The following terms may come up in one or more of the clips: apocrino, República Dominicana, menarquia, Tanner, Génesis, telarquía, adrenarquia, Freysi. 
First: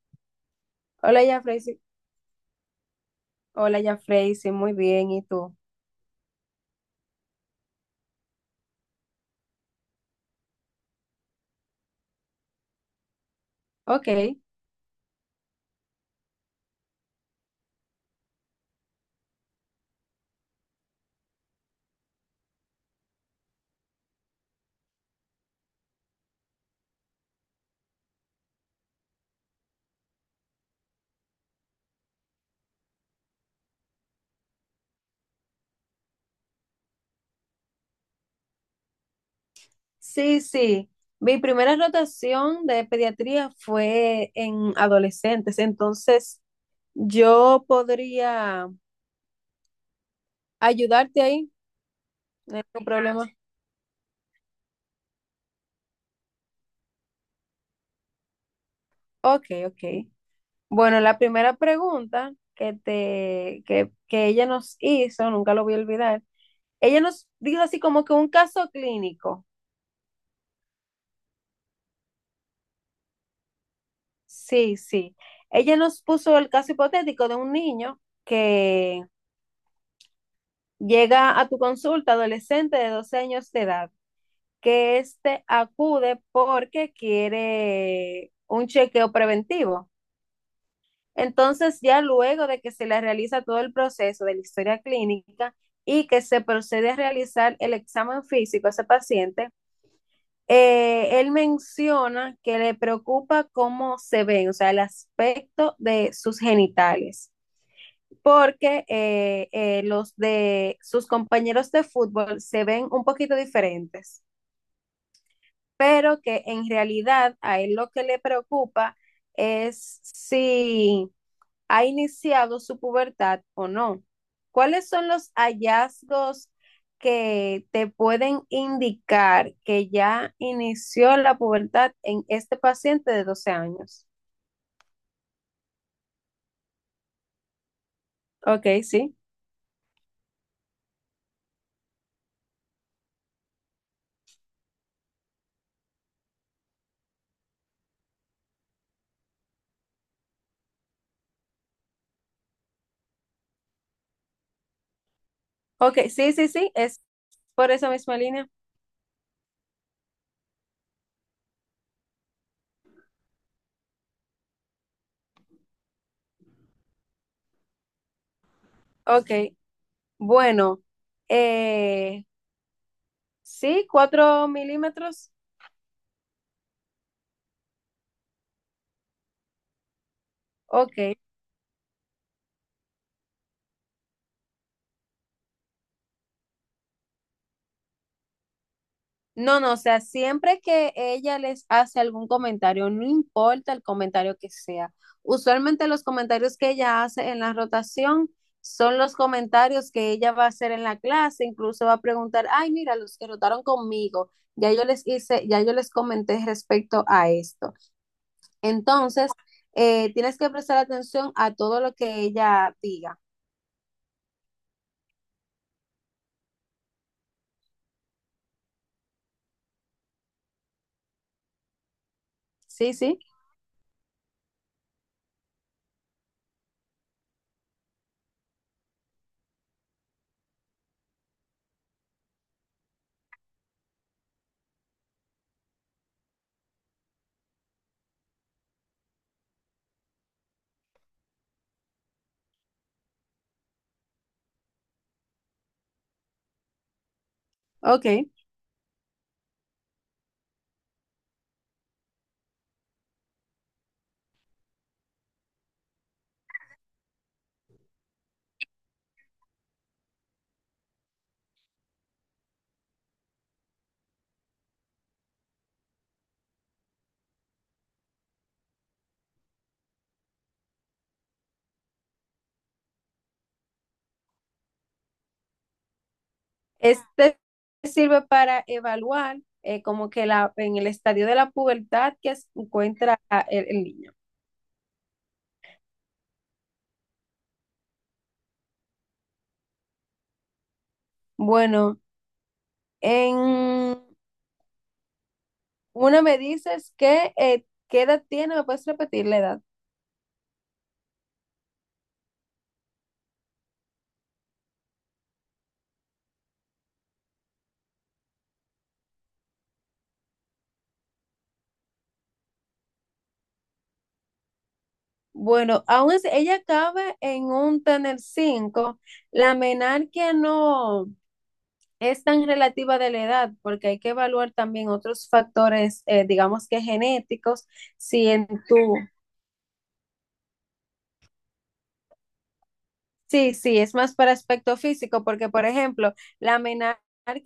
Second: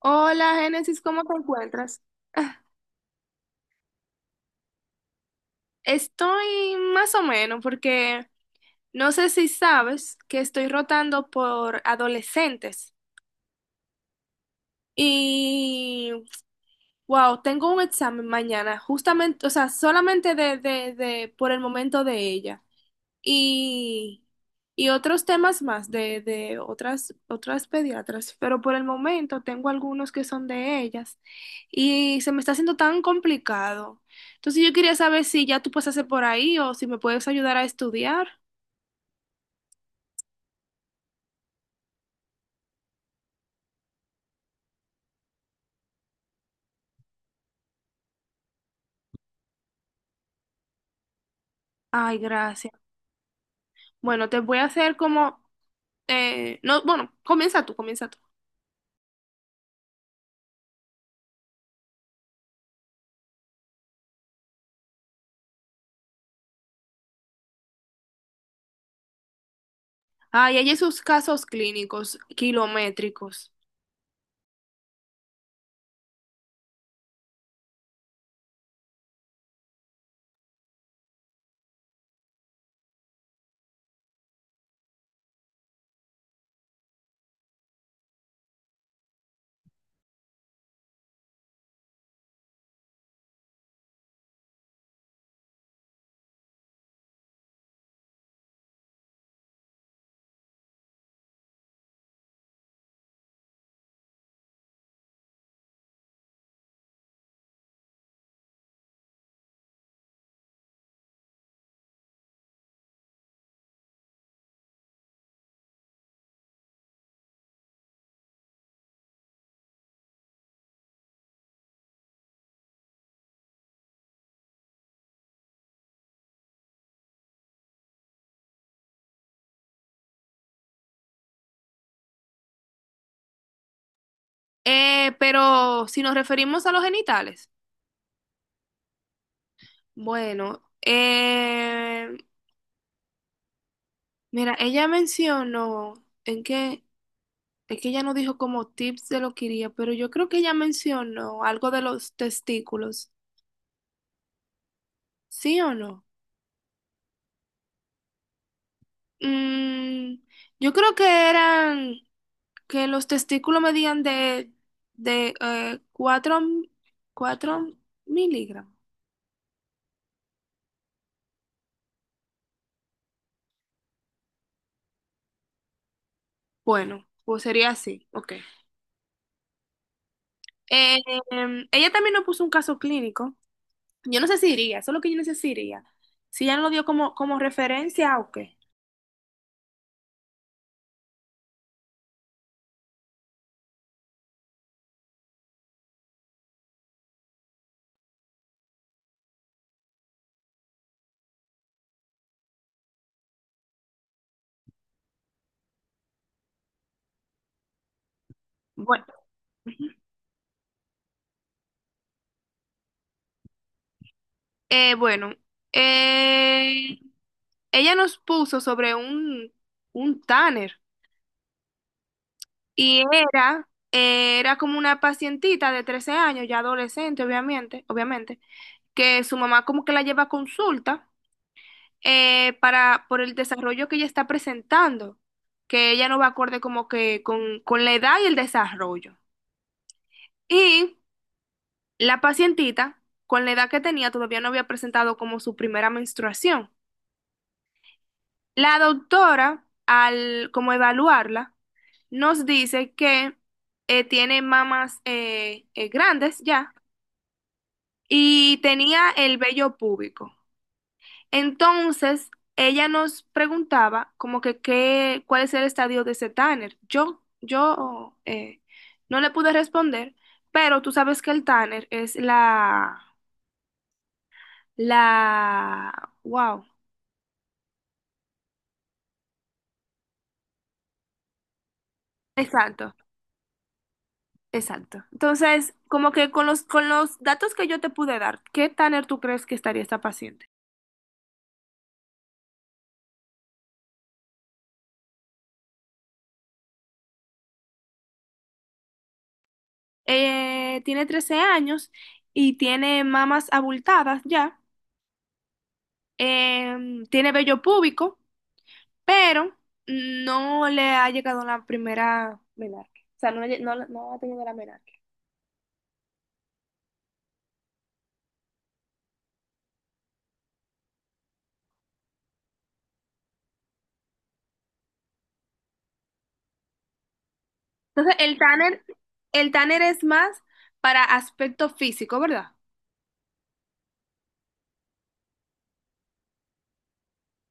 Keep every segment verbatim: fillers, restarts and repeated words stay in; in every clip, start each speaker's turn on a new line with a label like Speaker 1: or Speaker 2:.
Speaker 1: Hola, Génesis,
Speaker 2: Hola,
Speaker 1: ¿cómo te
Speaker 2: ya Freysi.
Speaker 1: encuentras?
Speaker 2: Hola, ya Freysi. Muy bien. ¿Y tú?
Speaker 1: Estoy más o menos porque no sé si sabes que estoy rotando por adolescentes
Speaker 2: Ok.
Speaker 1: y wow, tengo un examen mañana, justamente, o sea, solamente de, de, de por el momento de ella. y, y otros temas más de, de otras, otras pediatras, pero por el momento tengo algunos que son de ellas y se me está haciendo tan complicado. Entonces yo quería saber si ya tú pasaste por ahí o si me puedes ayudar a estudiar.
Speaker 2: Sí, sí. Mi primera rotación de pediatría fue en adolescentes. Entonces, yo podría ayudarte ahí.
Speaker 1: Ay,
Speaker 2: No hay
Speaker 1: gracias.
Speaker 2: ningún problema.
Speaker 1: Bueno, te voy a hacer como, eh, no, bueno, comienza tú, comienza tú.
Speaker 2: Ok, ok. Bueno, la primera pregunta que te, que, que ella nos hizo, nunca lo voy a olvidar. Ella nos dijo así como que un caso clínico.
Speaker 1: Ay, hay esos casos clínicos kilométricos.
Speaker 2: Sí, sí. Ella nos puso el caso hipotético de un niño que llega a tu consulta, adolescente de doce años de edad, que éste acude porque quiere un chequeo preventivo. Entonces, ya luego de que se le realiza todo el proceso de la historia clínica y que se procede a realizar el examen físico a ese paciente, eh, él menciona que le preocupa cómo se ven, o sea, el aspecto de sus genitales, porque eh, eh, los de sus compañeros de fútbol se ven un poquito diferentes, pero que en realidad a él lo que le preocupa es si ha iniciado su pubertad o no. ¿Cuáles son los hallazgos que te pueden indicar que ya inició la pubertad en este paciente de doce años?
Speaker 1: Eh, pero si nos referimos a los genitales,
Speaker 2: Ok, sí.
Speaker 1: bueno, eh, mira, ella mencionó en que, es que ella no dijo como tips de lo que iría, pero yo creo que ella mencionó algo de los testículos, ¿sí o
Speaker 2: Ok,
Speaker 1: no?
Speaker 2: sí, sí, sí, es por esa misma línea.
Speaker 1: Mm, yo creo que eran que los testículos medían de, de eh, cuatro cuatro miligramos.
Speaker 2: Ok. Bueno, eh, sí, cuatro milímetros.
Speaker 1: Bueno, pues sería así, ok. Eh,
Speaker 2: Ok.
Speaker 1: em, Ella también nos puso un caso clínico. Yo no sé si iría, eso es lo que yo necesitaría. Si iría. Si ella no lo dio como, como referencia, ok.
Speaker 2: No, no, o sea, siempre que ella les hace algún comentario, no importa el comentario que sea. Usualmente los comentarios que ella hace en la rotación son los comentarios que ella va a hacer en la clase, incluso va a preguntar, ay, mira, los que rotaron conmigo, ya yo les hice, ya yo les comenté respecto a esto.
Speaker 1: Bueno.
Speaker 2: Entonces, eh, tienes que prestar atención a todo lo que ella diga.
Speaker 1: Eh, bueno, eh, Ella nos puso sobre un, un Tanner
Speaker 2: Sí,
Speaker 1: y
Speaker 2: sí,
Speaker 1: era, eh, era como una pacientita de trece años, ya adolescente, obviamente, obviamente, que su mamá como que la lleva a consulta eh, para, por el desarrollo que ella está presentando, que ella no va acorde como que con, con la edad y el desarrollo. Y la pacientita, con la edad que tenía, todavía no había presentado como su primera menstruación.
Speaker 2: ok.
Speaker 1: La doctora, al como evaluarla, nos dice que eh, tiene mamas eh, eh, grandes ya y tenía el vello púbico. Entonces, ella nos preguntaba como que qué, cuál es el estadio de ese Tanner. Yo, yo eh, no le pude responder, pero tú sabes que el Tanner es la, la, wow,
Speaker 2: Este sirve para evaluar, eh, como que la, en el estadio de la pubertad que se
Speaker 1: exacto.
Speaker 2: encuentra, ah, el, el niño.
Speaker 1: Exacto. Entonces, como que con los, con los datos que yo te pude dar, ¿qué Tanner tú crees que estaría esta paciente?
Speaker 2: Bueno, en una me dices que, eh, ¿qué edad tiene? ¿Me puedes repetir la edad?
Speaker 1: Eh, tiene trece años y tiene mamas abultadas ya, eh, tiene vello púbico, pero no le ha llegado la primera menarquia. O sea, no, le- no, no ha tenido la menarquia.
Speaker 2: Bueno, aún es- ella cabe en un tener cinco. La menarquia no es tan relativa de la edad, porque hay que evaluar también otros factores, eh, digamos que genéticos,
Speaker 1: Entonces,
Speaker 2: si
Speaker 1: el
Speaker 2: en tu.
Speaker 1: Tanner, el Tanner es más para aspecto físico, ¿verdad?
Speaker 2: Sí, sí, es más para aspecto físico, porque por ejemplo, la menarquia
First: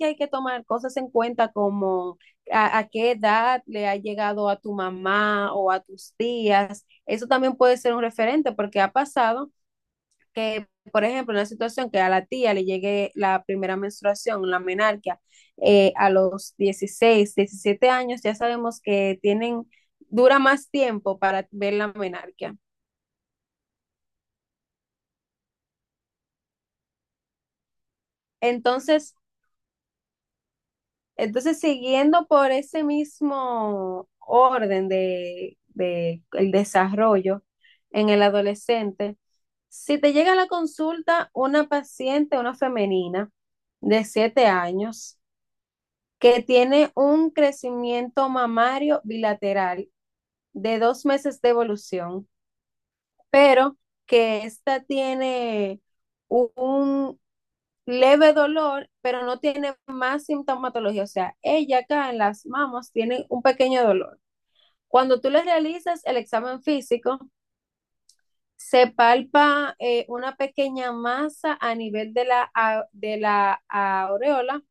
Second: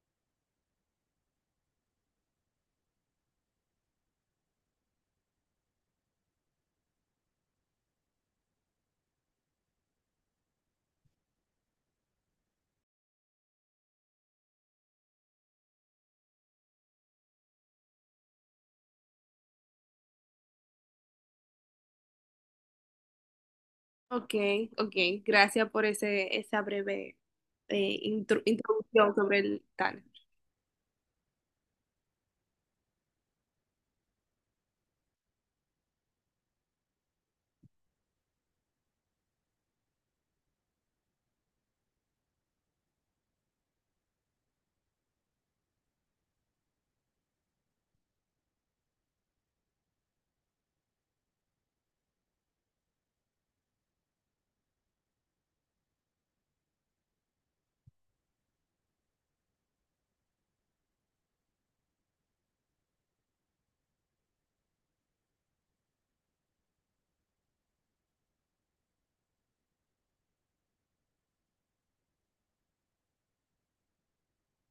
Speaker 2: hay que tomar cosas en cuenta como a, a qué edad le ha llegado a tu mamá o a tus tías. Eso también puede ser un referente, porque ha pasado que, por ejemplo, en una situación que a la tía le llegue la primera menstruación, la menarquia, eh, a los dieciséis, diecisiete años, ya sabemos que tienen, dura más tiempo para ver la menarquia.
Speaker 1: Ok, ok, gracias por ese, esa breve eh, intro- introducción
Speaker 2: Entonces,
Speaker 1: sobre el tal.
Speaker 2: Entonces, siguiendo por ese mismo orden de, de el desarrollo en el adolescente, si te llega a la consulta una paciente, una femenina de siete años, que tiene un crecimiento mamario bilateral de dos meses de evolución, pero que esta tiene un leve dolor, pero no tiene más sintomatología. O sea, ella acá en las mamas tiene un pequeño dolor. Cuando tú le realizas el examen físico, se palpa, eh, una pequeña masa a nivel de la, a- de la aureola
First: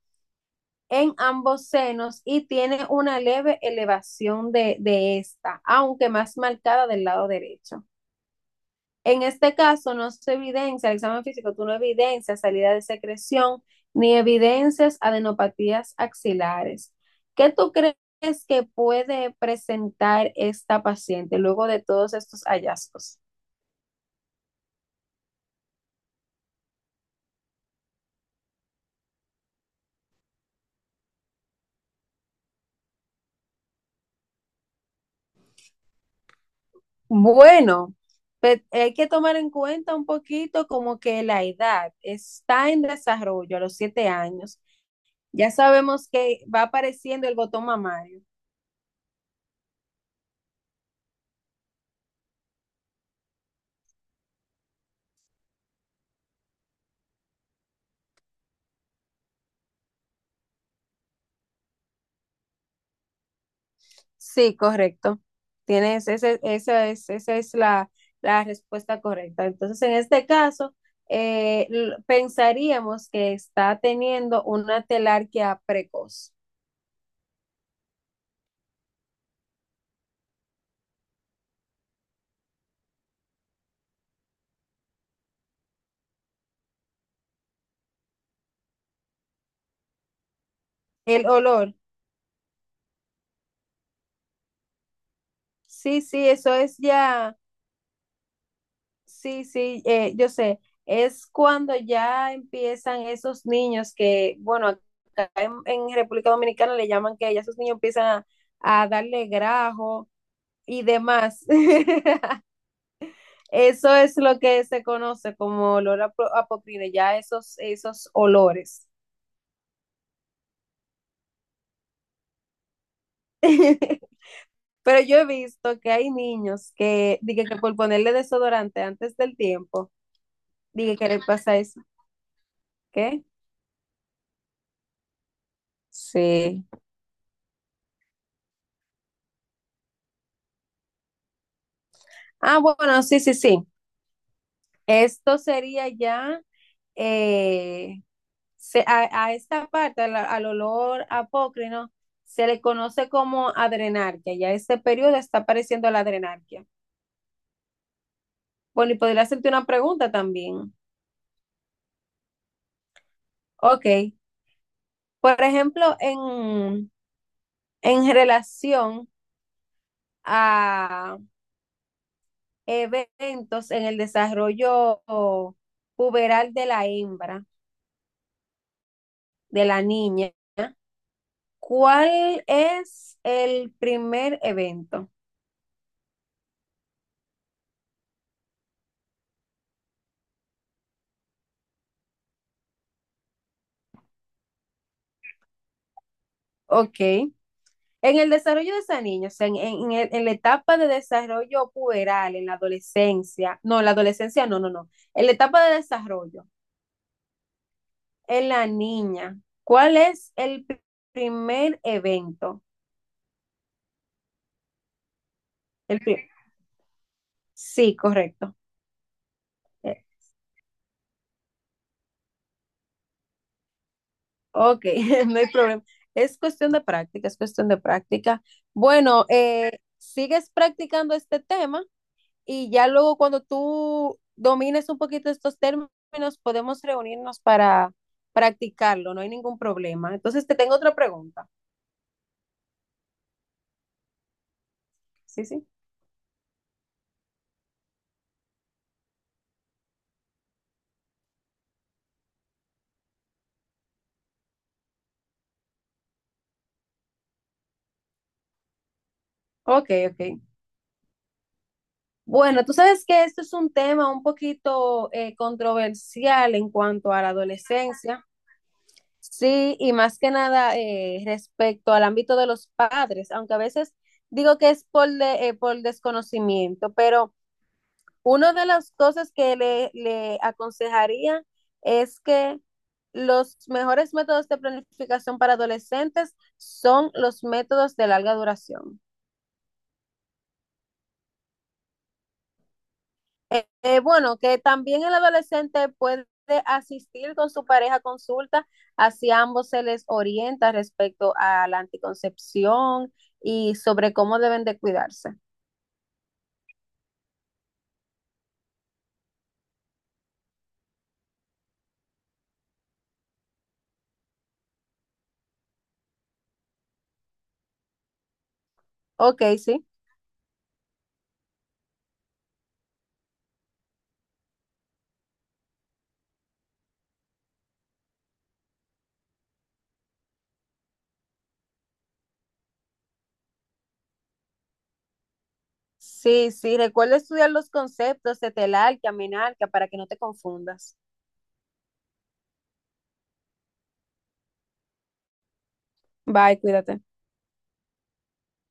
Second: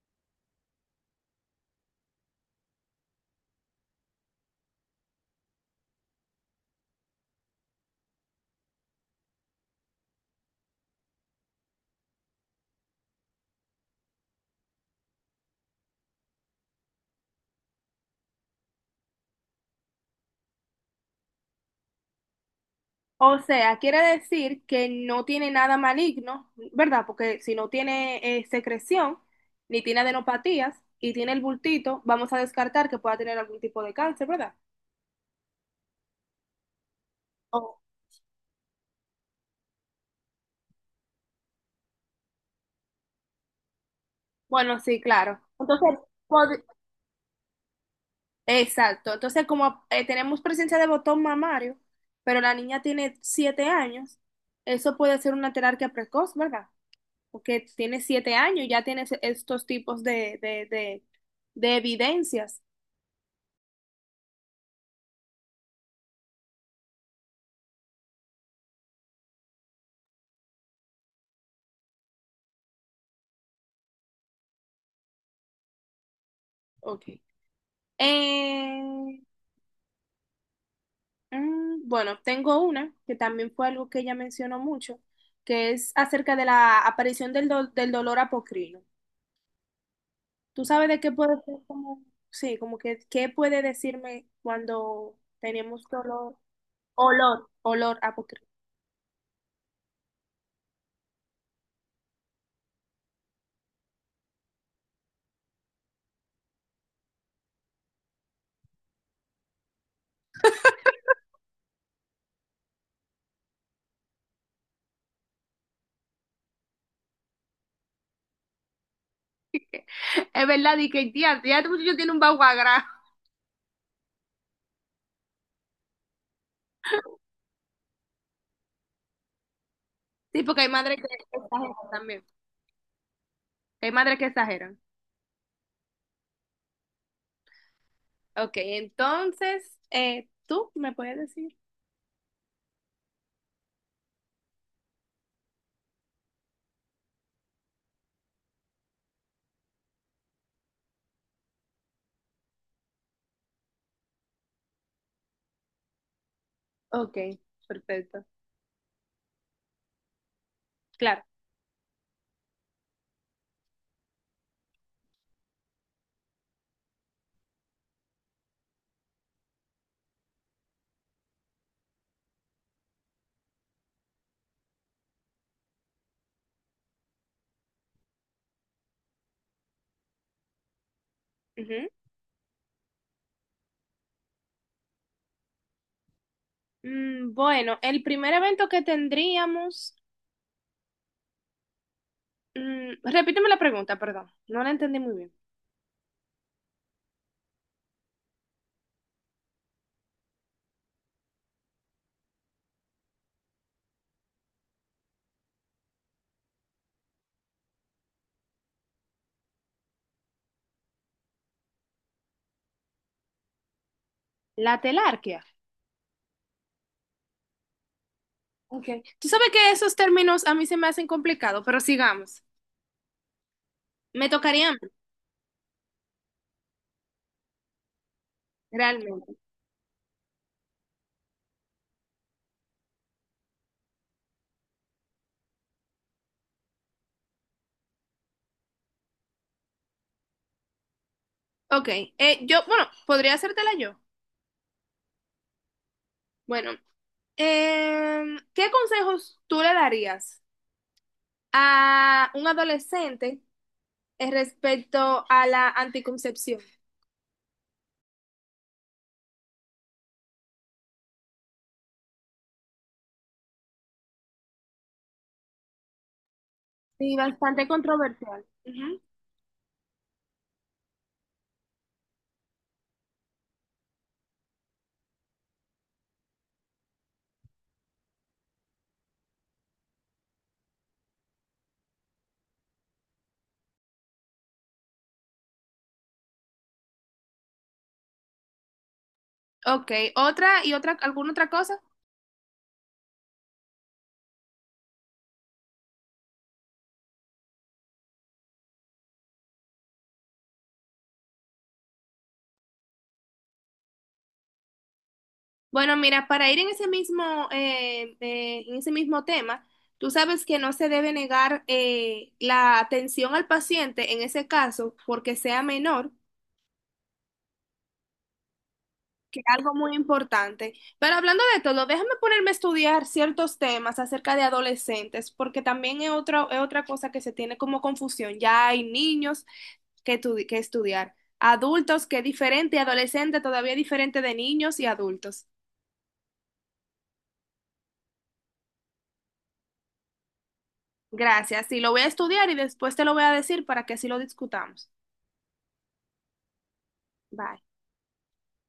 Speaker 2: en ambos senos, y tiene una leve elevación de, de esta, aunque más marcada del lado derecho. En este caso no se evidencia, el examen físico, tú no evidencias salida de secreción ni evidencias adenopatías axilares. ¿Qué tú crees que puede presentar esta paciente luego de todos estos hallazgos?
Speaker 1: O sea, quiere decir que no tiene nada maligno, ¿verdad? Porque si no tiene eh, secreción, ni tiene adenopatías y tiene el bultito, vamos a descartar que pueda tener algún tipo de cáncer, ¿verdad?
Speaker 2: Bueno, pues, hay que tomar en cuenta un poquito como que la edad está en desarrollo a los siete años.
Speaker 1: Bueno, sí, claro.
Speaker 2: Ya
Speaker 1: Entonces,
Speaker 2: sabemos que
Speaker 1: pod-
Speaker 2: va apareciendo el botón mamario.
Speaker 1: exacto. Entonces, como eh, tenemos presencia de botón mamario, pero la niña tiene siete años, eso puede ser una terapia precoz, ¿verdad? Porque tiene siete años y ya tiene se- estos tipos de, de, de, de evidencias.
Speaker 2: Sí, correcto. Tienes, ese, esa es, esa es la, la respuesta correcta. Entonces, en este caso, eh, l- pensaríamos que está teniendo una telarquía precoz.
Speaker 1: Ok. Eh, mm, bueno, tengo una que también fue algo que ella mencionó mucho, que es acerca de la aparición del, do- del dolor apocrino. ¿Tú sabes de qué
Speaker 2: El
Speaker 1: puede ser
Speaker 2: olor,
Speaker 1: como, sí, como que, qué puede decirme cuando tenemos
Speaker 2: sí, sí,
Speaker 1: dolor,
Speaker 2: eso es ya,
Speaker 1: olor, olor a poquito?
Speaker 2: sí, sí, eh, yo sé, es cuando ya empiezan esos niños que, bueno, acá en, en República Dominicana le llaman que ya esos niños empiezan a, a darle grajo y demás. Eso es lo que se conoce como olor a pro- a ya esos, esos olores.
Speaker 1: Es verdad, y que tía, ya este muchacho tiene un baguagrá.
Speaker 2: Pero yo he visto que hay niños que, dije que por ponerle desodorante antes del tiempo,
Speaker 1: Sí, porque hay madres
Speaker 2: dije
Speaker 1: que
Speaker 2: que le pasa
Speaker 1: exageran
Speaker 2: eso.
Speaker 1: también.
Speaker 2: ¿Qué?
Speaker 1: Hay madres que exageran.
Speaker 2: Sí.
Speaker 1: Ok, entonces, eh, ¿tú me puedes decir?
Speaker 2: Ah, bueno, sí, sí, sí. Esto sería ya, eh, se- a, a esta parte, al, al olor apócrino, ¿no? Se le conoce como adrenarquia. Ya este periodo está apareciendo la adrenarquia.
Speaker 1: Ok, perfecto.
Speaker 2: Bueno, y podría hacerte una pregunta también.
Speaker 1: Claro.
Speaker 2: Ok, por ejemplo, en, en relación a eventos en el desarrollo puberal de la hembra, de la niña,
Speaker 1: Ujú.
Speaker 2: ¿cuál es el primer evento?
Speaker 1: Mm, bueno, el primer evento que tendríamos, mm, repíteme la pregunta, perdón, no la entendí muy bien.
Speaker 2: Ok, en el desarrollo de esa niña, o sea, en, en- en- el- en la etapa de desarrollo puberal, en la adolescencia, no, en la adolescencia, no, no, no, en la etapa de desarrollo, en la niña, ¿cuál es el pri- primer evento?
Speaker 1: La telarquía.
Speaker 2: El pri- sí, correcto.
Speaker 1: Okay. Tú sabes que esos
Speaker 2: Eh,
Speaker 1: términos a mí se me hacen complicados, pero sigamos. Me tocaría a mí,
Speaker 2: ok. No hay problema. Es cuestión de práctica, es cuestión de práctica. Bueno,
Speaker 1: realmente.
Speaker 2: eh, sigues practicando este tema, y ya luego cuando tú domines un poquito estos términos, podemos reunirnos para practicarlo, no hay ningún problema. Entonces, te tengo otra pregunta.
Speaker 1: Ok, eh, yo, bueno, podría hacértela yo.
Speaker 2: Sí, sí.
Speaker 1: Bueno, em, ¿qué consejos tú le darías a un adolescente eh, respecto a la anticoncepción?
Speaker 2: Ok, ok. Bueno, tú sabes que esto es un tema un poquito eh, controversial en cuanto
Speaker 1: Sí,
Speaker 2: a la
Speaker 1: bastante
Speaker 2: adolescencia.
Speaker 1: controversial. Ujú.
Speaker 2: Sí, y más que nada, eh, respecto al ámbito de los padres, aunque a veces digo que es por, de- eh, por desconocimiento, pero una de las cosas que le, le aconsejaría es que los mejores métodos de planificación para adolescentes son los métodos de larga duración.
Speaker 1: Ok, otra y otra, ¿alguna otra cosa?
Speaker 2: Eh, eh, bueno, que también el adolescente puede asistir con su pareja a consulta, así a ambos se les orienta respecto a la anticoncepción y sobre cómo deben de cuidarse.
Speaker 1: Bueno, mira, para ir en ese mismo, eh, eh, en ese mismo tema, tú sabes que no se debe negar eh, la atención al paciente en ese caso porque sea menor, que
Speaker 2: Ok,
Speaker 1: es algo
Speaker 2: sí.
Speaker 1: muy importante. Pero hablando de todo, déjame ponerme a estudiar ciertos temas acerca de adolescentes, porque también es otro, es otra cosa que se tiene como confusión. Ya hay niños que, tu- que estudiar, adultos que es diferente, y adolescente todavía diferente de niños y adultos.
Speaker 2: Sí, sí, recuerda estudiar los conceptos de telar, que para que no te confundas.
Speaker 1: Gracias. Sí, lo voy a estudiar y después te lo voy a decir para que así lo discutamos.
Speaker 2: Bye, cuídate.
Speaker 1: Bye.